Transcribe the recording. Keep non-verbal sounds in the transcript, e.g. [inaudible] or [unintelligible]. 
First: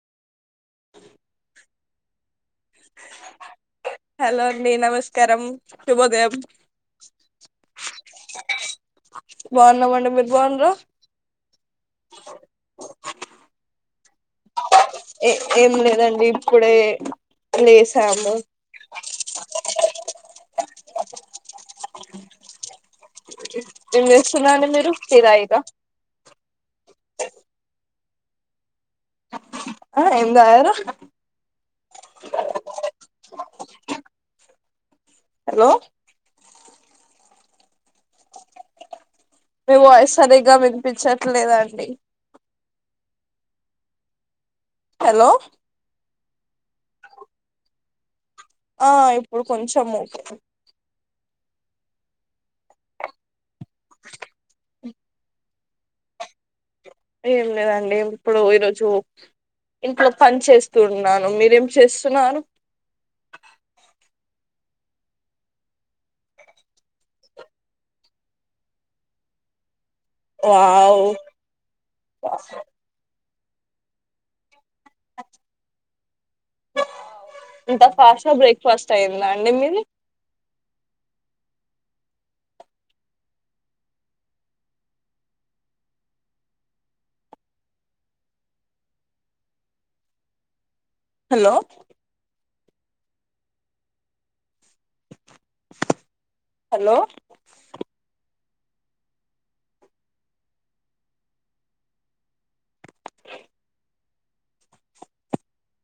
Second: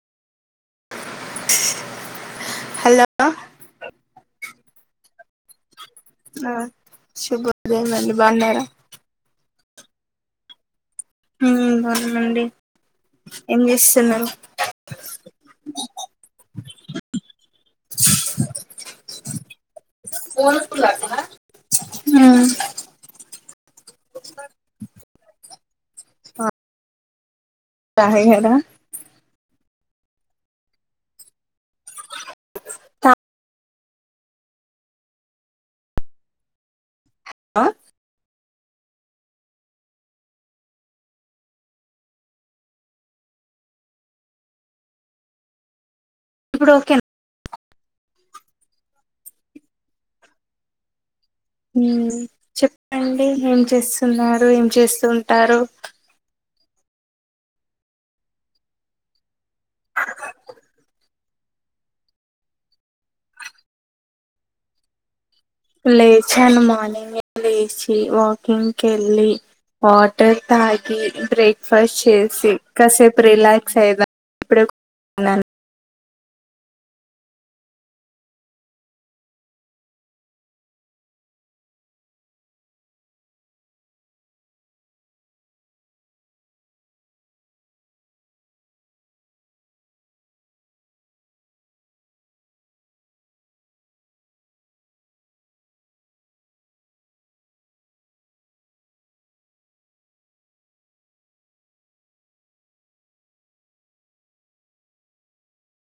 Hello hello అండి నమస్తే తరం ఆ శుబోదయం అండి బాగున్నరా బాగున్నాం అంటె మీరు బాగున్నారా ఏం చేస్తున్నారు ఏ ఏం లేదండి ఇప్పుడే లేసాము హ్ ఏం చేస్తున్నారండి మీరు టి తగిర్ర [unintelligible] ఆ ఎం తగారు హలో ఆ మీ వాయిస్ సరిగ్గా వినిపించట్లేదండి. హలో ఇప్పుడు ఓకే నా ఆ ఇప్పుడు కొంచెం ఒకే చెప్పండి ఏం చేస్తున్నారు ఏం చేస్తుంటారు. ఏం లేదండి ఇప్పుడు ఈరోజు ఇంట్లో పని చేస్తూ ఉన్నాను మీరేం చేస్తున్నారు లేచను మార్నింగ్ లేచి వాకింగ్కి ఏళ్ళి వాటర్ తాగి వావ్ బ్రేక్ఫాస్ట్ చేసి కసేపు రిలాక్స్ అయిదా ఇప్పుడే ఉన్నాను వావ్ ఇంత ఫాస్ట్గా బ్రేక్ఫాస్ట్ అయిందా అండి మీది అ హలో హలో